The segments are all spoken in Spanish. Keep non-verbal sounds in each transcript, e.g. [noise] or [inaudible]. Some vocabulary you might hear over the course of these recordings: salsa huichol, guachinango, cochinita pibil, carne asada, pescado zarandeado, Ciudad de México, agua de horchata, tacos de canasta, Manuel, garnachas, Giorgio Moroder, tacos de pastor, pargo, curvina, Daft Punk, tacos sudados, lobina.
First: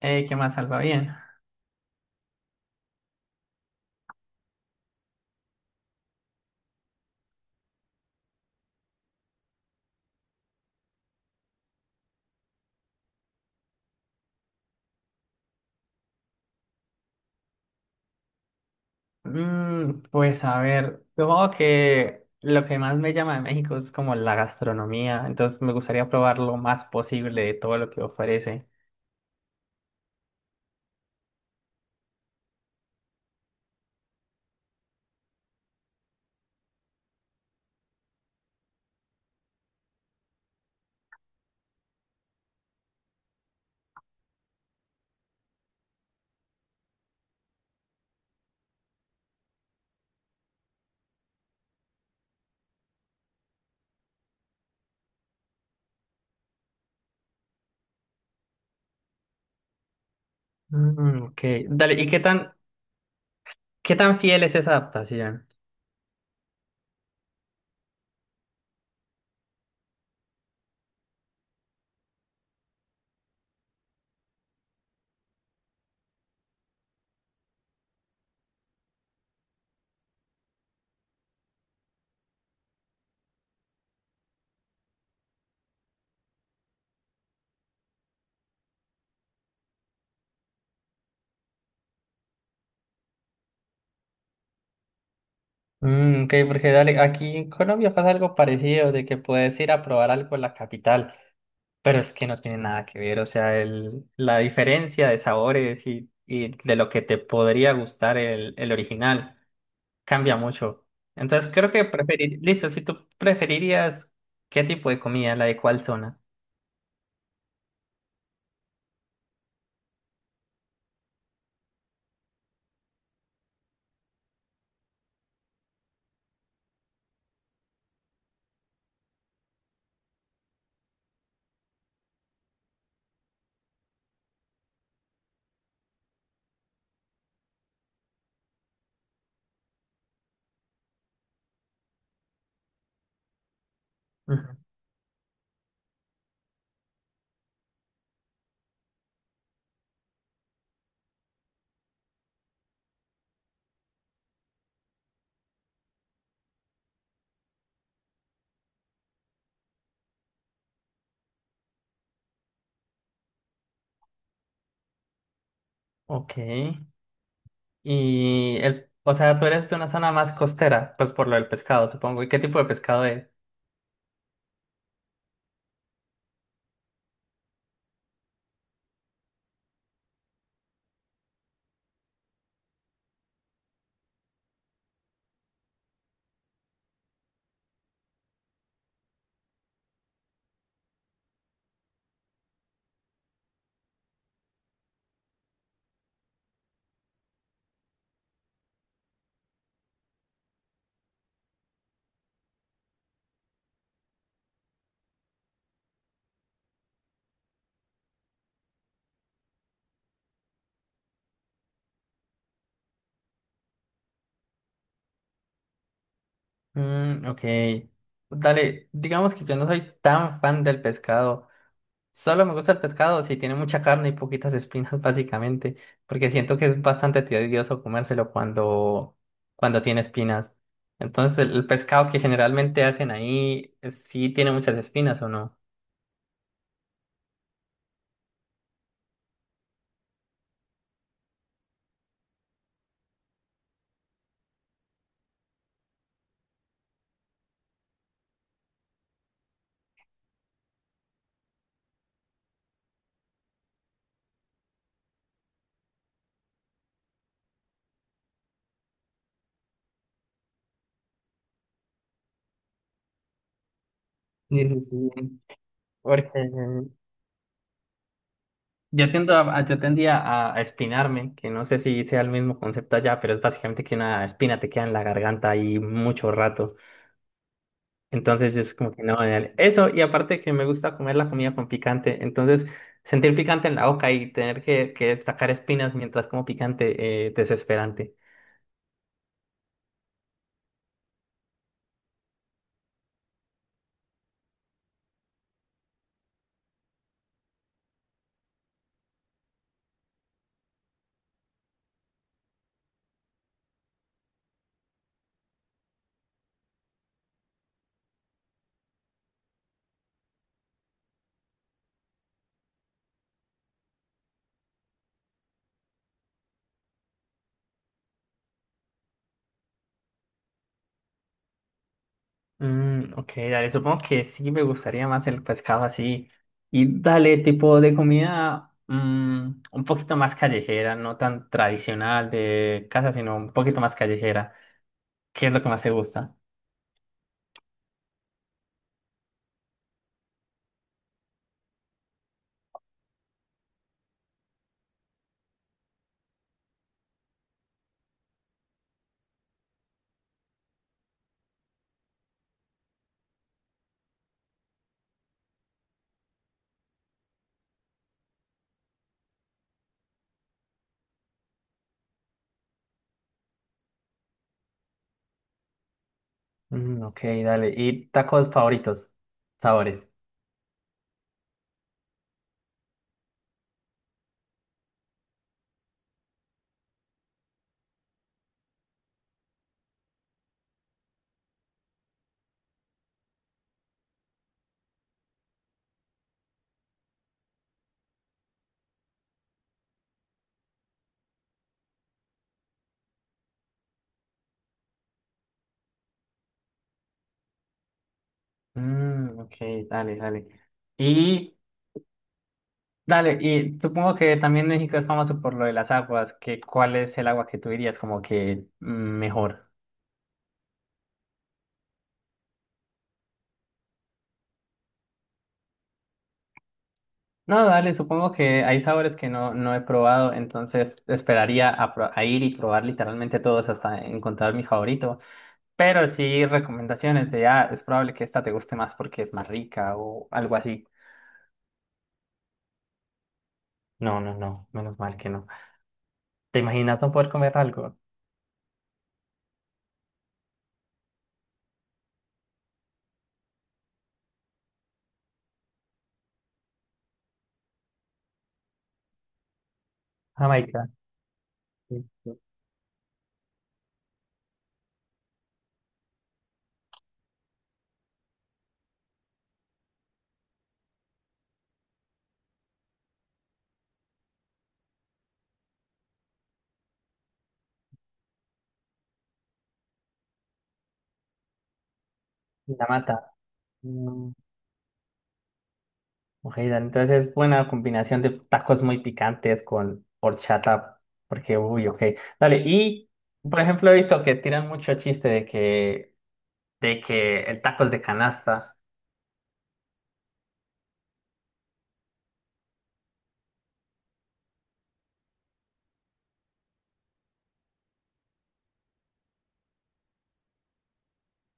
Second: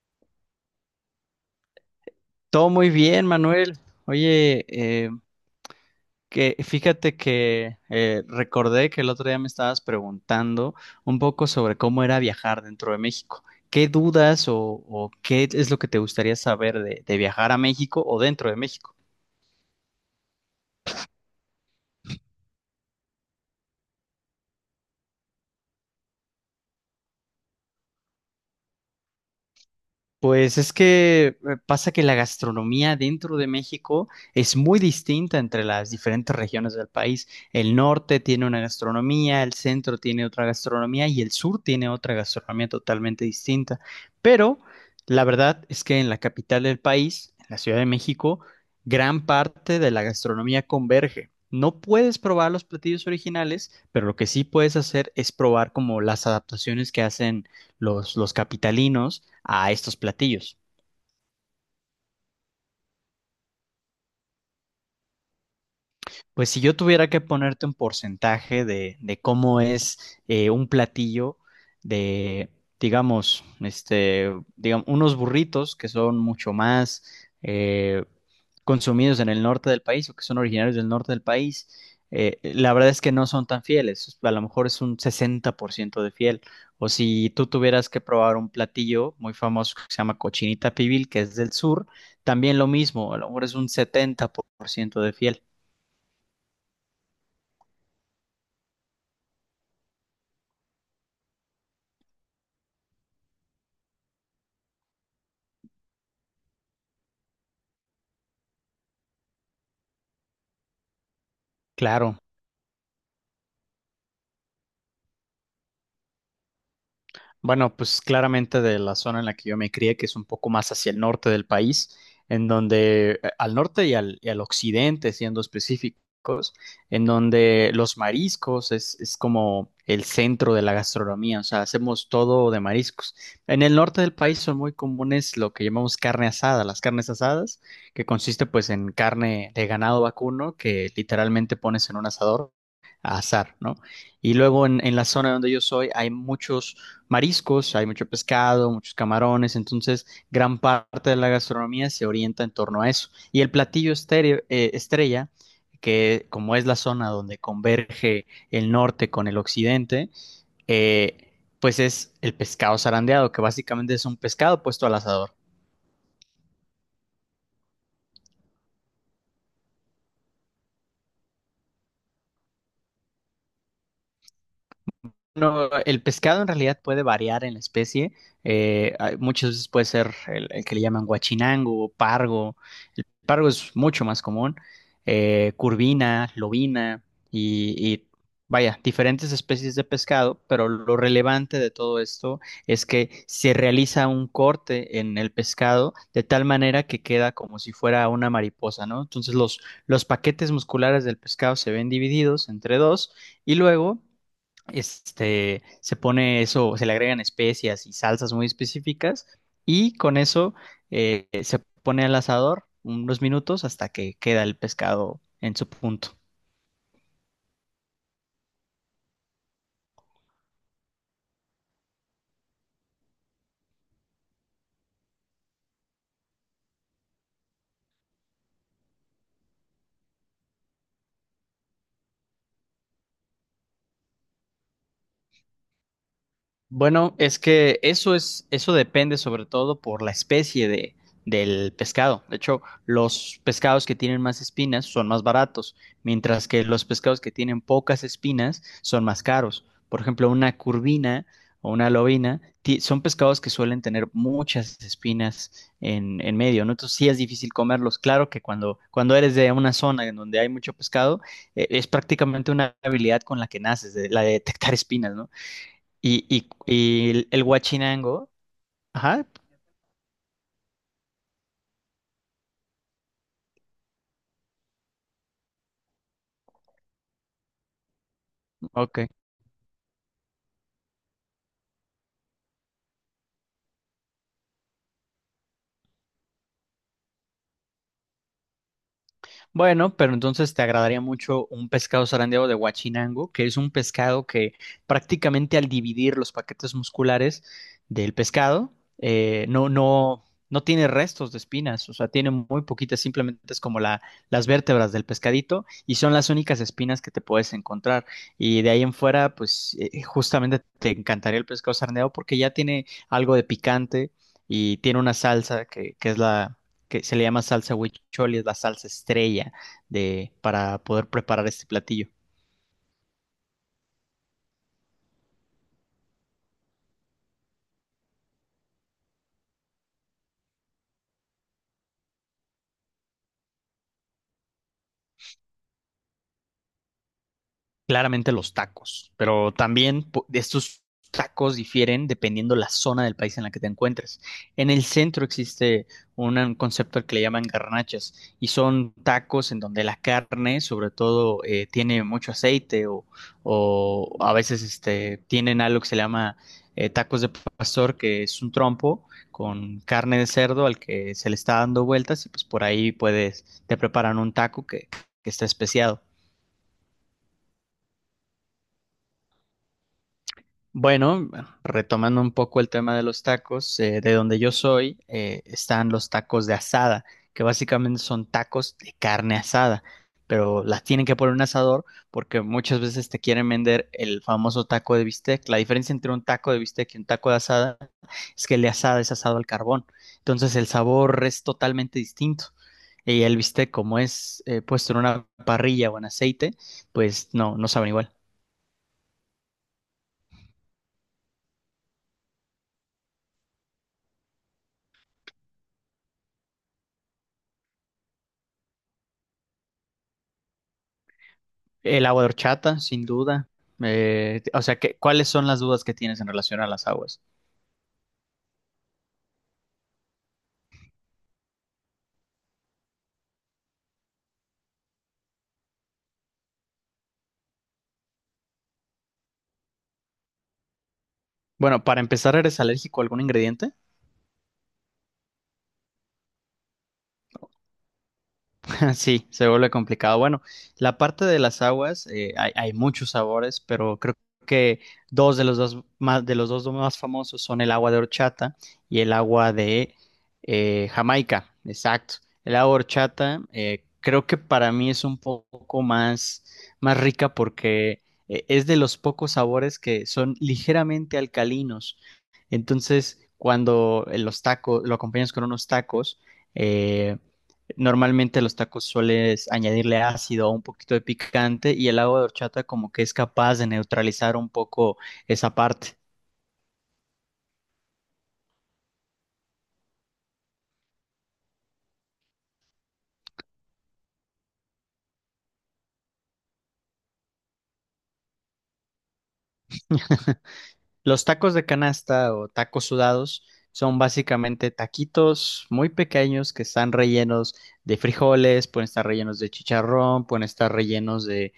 ¿Qué más Salva? Bien. Todo muy bien, Manuel. Oye, que fíjate que recordé que el otro día me estabas preguntando un poco sobre cómo era viajar dentro de México. ¿Qué dudas o qué es lo que te gustaría saber de viajar a México o dentro de México? Pues a ver, supongo que lo que más me llama de México es como la gastronomía, entonces me gustaría probar lo más posible de todo lo que ofrece. Pues es que pasa que la gastronomía dentro de México es muy distinta entre las diferentes regiones del país. El norte tiene una gastronomía, el centro tiene otra gastronomía y el sur tiene otra gastronomía totalmente distinta. Pero la verdad es que en la capital del país, en la Ciudad de México, gran parte de la gastronomía converge. No puedes probar los platillos originales, pero lo que sí puedes hacer es probar como las adaptaciones que hacen los capitalinos a estos platillos. Ok, dale, ¿y qué qué tan fiel es esa adaptación? Pues si yo tuviera que ponerte un porcentaje de cómo es un platillo de, digamos, este, digamos, unos burritos que son mucho más eh, consumidos en el norte del país o que son originarios del norte del país, la verdad es que no son tan fieles. A lo mejor es un 60% de fiel. O si tú tuvieras que probar un platillo muy famoso que se llama cochinita pibil, que es del sur, también lo mismo. A lo mejor es un 70% de fiel. Ok, porque dale, aquí en Colombia pasa algo parecido, de que puedes ir a probar algo en la capital, pero es que no tiene nada que ver, o sea, la diferencia de sabores y de lo que te podría gustar el original cambia mucho. Entonces creo que Claro. preferir, listo, si tú preferirías qué tipo de comida, la de cuál zona. Bueno, pues claramente de la zona en la que yo me crié, que es un poco más hacia el norte del país, en donde al norte y al occidente, siendo específicos, en donde los mariscos es como el centro de la gastronomía, o sea, hacemos todo de mariscos. En el norte del país son muy comunes lo que llamamos carne asada, las carnes asadas, que consiste pues en carne de ganado vacuno que literalmente pones en un asador a azar, ¿no? Y Ujú. luego en la zona donde yo soy hay muchos mariscos, hay mucho pescado, muchos camarones, entonces gran parte de la gastronomía se orienta en torno a eso. Y el platillo estrella, que como es la zona donde converge el norte con el occidente, eh, pues es el pescado zarandeado, que básicamente es un pescado puesto al asador. Ok. Y o sea, tú eres de una zona más costera, pues por lo del pescado, supongo. ¿Y qué tipo de pescado es? Bueno, el pescado en realidad puede variar en la especie. Muchas veces puede ser el que le llaman guachinango o pargo. El pargo es mucho más común. Curvina, lobina y vaya, diferentes especies de pescado, pero lo relevante de todo esto es que se realiza un corte en el pescado de tal manera que queda como si fuera una mariposa, ¿no? Entonces los paquetes musculares del pescado se ven divididos entre dos y luego este, se pone eso, se le agregan especias y salsas muy específicas y con eso se pone al asador unos minutos hasta que queda el pescado en su punto. Ok. Dale, digamos que yo no soy tan fan del pescado. Solo me gusta el pescado si tiene mucha carne y poquitas espinas, [laughs] básicamente, porque siento que es bastante tedioso comérselo cuando tiene espinas. Entonces, el pescado que generalmente hacen ahí, ¿sí tiene muchas espinas o no? Bueno, es que eso es, eso depende sobre todo por la especie de, del pescado. De hecho, los pescados que tienen más espinas son más baratos, mientras que los pescados que tienen pocas espinas son más caros. Por ejemplo, una curvina o una son pescados que suelen tener muchas espinas en medio, ¿no? Entonces sí es difícil comerlos. Claro que cuando, cuando eres de una zona en donde hay mucho pescado, es prácticamente una habilidad con la que naces, la de Sí, detectar sí, espinas, ¿no? sí. Y, Porque y, y el Huachinango, yo ajá, yo tendía a espinarme, que no sé si sea el mismo concepto allá, pero es básicamente que una espina te queda en la garganta ahí mucho rato. Entonces es como que ok. no, dale. Eso, y aparte que me gusta comer la comida con picante, entonces sentir picante en la boca y tener que sacar espinas mientras como picante, desesperante. Bueno, pero entonces te agradaría mucho un pescado zarandeado de Huachinango, que es un pescado que prácticamente al dividir los paquetes musculares del pescado, eh, no, no, no tiene restos de espinas, o sea, tiene muy poquitas, simplemente es como la, las vértebras del pescadito y son las únicas espinas que te puedes encontrar. Y de ahí en fuera, pues justamente te encantaría el pescado zarandeado porque ya tiene algo de picante y tiene una salsa que es la que se le llama salsa huichol y es la salsa estrella de, para poder preparar este platillo. Ok, dale, supongo que sí me gustaría más el pescado así. Y dale, tipo de comida un poquito más callejera, no tan tradicional de casa, sino un poquito más callejera. ¿Qué es lo que más te gusta? Claramente los tacos, pero también estos tacos difieren dependiendo la zona del país en la que te encuentres. En el centro existe un concepto al que le llaman garnachas y son tacos en donde la carne, sobre todo, tiene mucho aceite o a veces este, tienen algo que se llama tacos de pastor, que es un trompo con carne de cerdo al que se le está dando vueltas y pues por ahí puedes, te preparan un taco que está especiado. Ok, dale. ¿Y tacos favoritos? Sabores. Bueno, retomando un poco el tema de los tacos, de donde yo soy, están los tacos de asada, que básicamente son tacos de carne asada, pero las tienen que poner en un asador porque muchas veces te quieren vender el famoso taco de bistec. La diferencia entre un taco de bistec y un taco de asada es que el de asada es asado al carbón, entonces el sabor es totalmente distinto. Y el bistec, como es puesto en una parrilla o en aceite, pues no, no saben igual. Ok, dale, dale. Y dale, y supongo que también México es famoso por lo de las aguas, ¿que cuál es el agua que tú dirías como que mejor? El agua de horchata, sin duda. O sea, ¿qué- ¿cuáles son las dudas que tienes en relación a las aguas? No, dale, supongo que hay sabores que no he probado, entonces esperaría a ir y probar literalmente todos hasta encontrar mi favorito. Pero sí recomendaciones de, ah, es probable que esta te guste más porque es más rica o algo así. Bueno, para empezar, ¿eres alérgico a algún ingrediente? No, no, no, menos mal que no. ¿Te imaginas no poder comer algo? [laughs] Sí, se vuelve complicado. Bueno, la parte de las aguas, hay muchos sabores, pero creo que dos de los dos más, de los dos más famosos son el agua de horchata y el agua de Jamaica, Jamaica. sí, Exacto. sí, El agua de horchata, creo que para mí es un poco más, más rica porque es de los pocos sabores que son ligeramente alcalinos. Entonces, cuando los tacos, lo acompañas con unos tacos, eh, normalmente a los tacos sueles añadirle ácido o un poquito de picante y el agua de horchata la como que es mata. capaz de Mm, neutralizar un poco esa parte. ok, dale, entonces es buena combinación de tacos muy picantes con horchata, porque, uy, ok. Dale, y por ejemplo he visto que tiran mucho chiste de que el tacos de canasta. Los tacos de canasta o tacos sudados son básicamente taquitos muy pequeños que están rellenos de frijoles, pueden estar rellenos de chicharrón, pueden estar rellenos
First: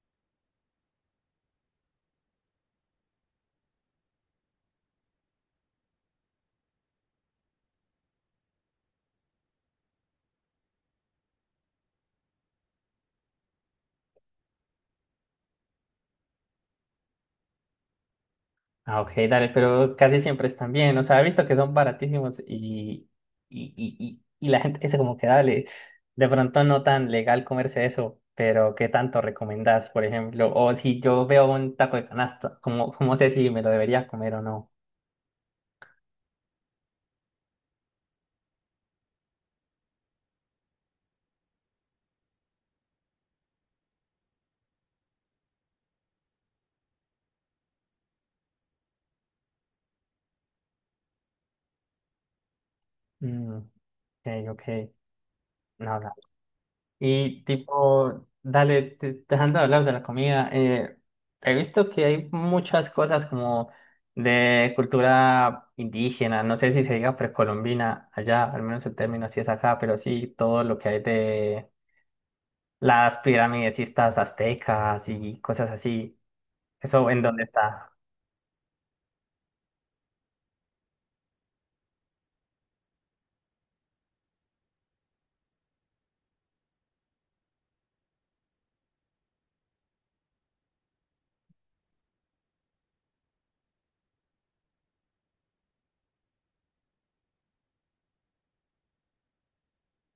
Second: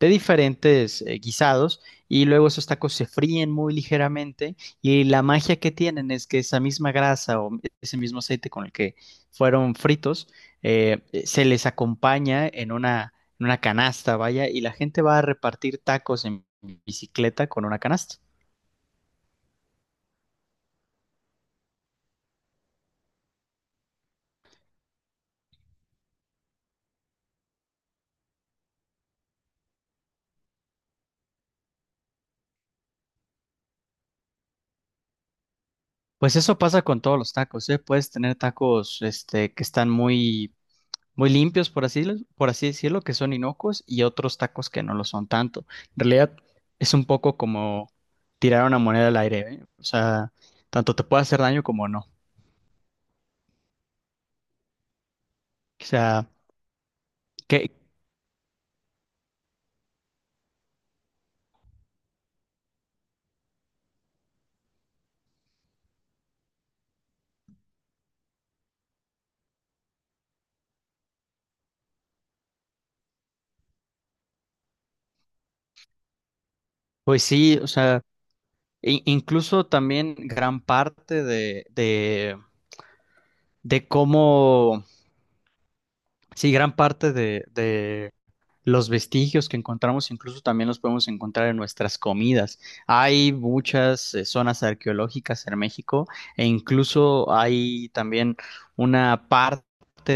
de diferentes guisados y luego esos tacos se fríen muy ligeramente y la magia que tienen es que esa misma grasa o ese mismo aceite con el que fueron fritos se les acompaña en una canasta, vaya, y la gente va a repartir tacos en bicicleta con una canasta. Ah, ok, dale, pero casi siempre están bien. O sea, he visto que son baratísimos y la gente dice como que dale, de pronto no tan legal comerse eso, pero ¿qué tanto recomendás, por ejemplo? O si yo veo un taco de canasta, ¿cómo, cómo sé si me lo debería comer o no? Pues eso pasa con todos los tacos, ¿eh? Puedes tener tacos, este, que están muy, muy limpios, por así decirlo, que son inocuos, y otros tacos que no lo son tanto. En realidad es un poco como tirar una moneda al aire, ¿eh? O sea, tanto te puede hacer daño como no. Mm, ok, ok. O No, sea, y que, tipo, dale, este, dejando de hablar de la comida, he visto que hay muchas cosas como de cultura indígena, no sé si se diga precolombina allá, al menos el término así es acá, pero sí todo lo que hay de las pirámides y estas aztecas y cosas así, eso en pues dónde sí, o está. sea, incluso también gran parte de cómo, sí, gran parte de los vestigios que encontramos incluso también los podemos encontrar en nuestras comidas. Hay muchas zonas arqueológicas en México e incluso hay también una parte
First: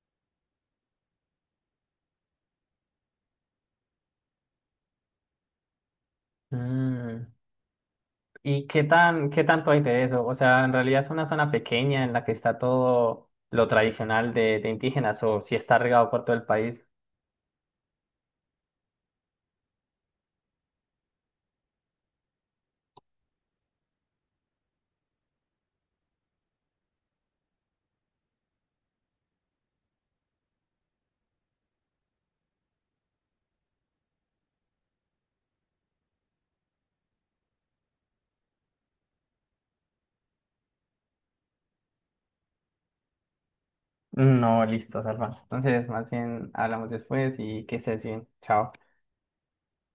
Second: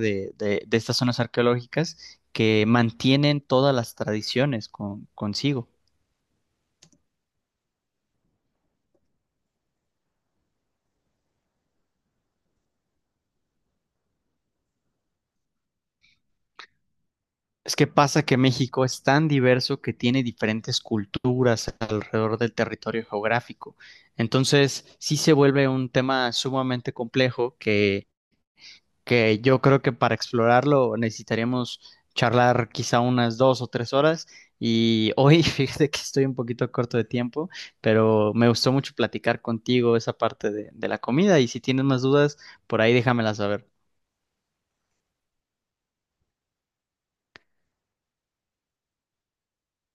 de, de estas zonas arqueológicas que mantienen todas las tradiciones consigo. Mm, ¿Y qué qué tanto hay de eso? O sea, en realidad es una zona pequeña en la que está todo lo tradicional de indígenas o si está regado por todo el país. Es que pasa que México es tan diverso que tiene diferentes culturas alrededor del territorio geográfico. Entonces, sí se vuelve un tema sumamente complejo que yo creo que para explorarlo necesitaríamos charlar quizá unas 2 o 3 horas. Y hoy [laughs] fíjate que estoy un poquito corto de tiempo, pero me gustó mucho platicar contigo esa parte de la comida y si tienes más dudas, por ahí déjamelas saber. No, listo, Salva. Entonces, más bien hablamos después y que estés bien. Chao.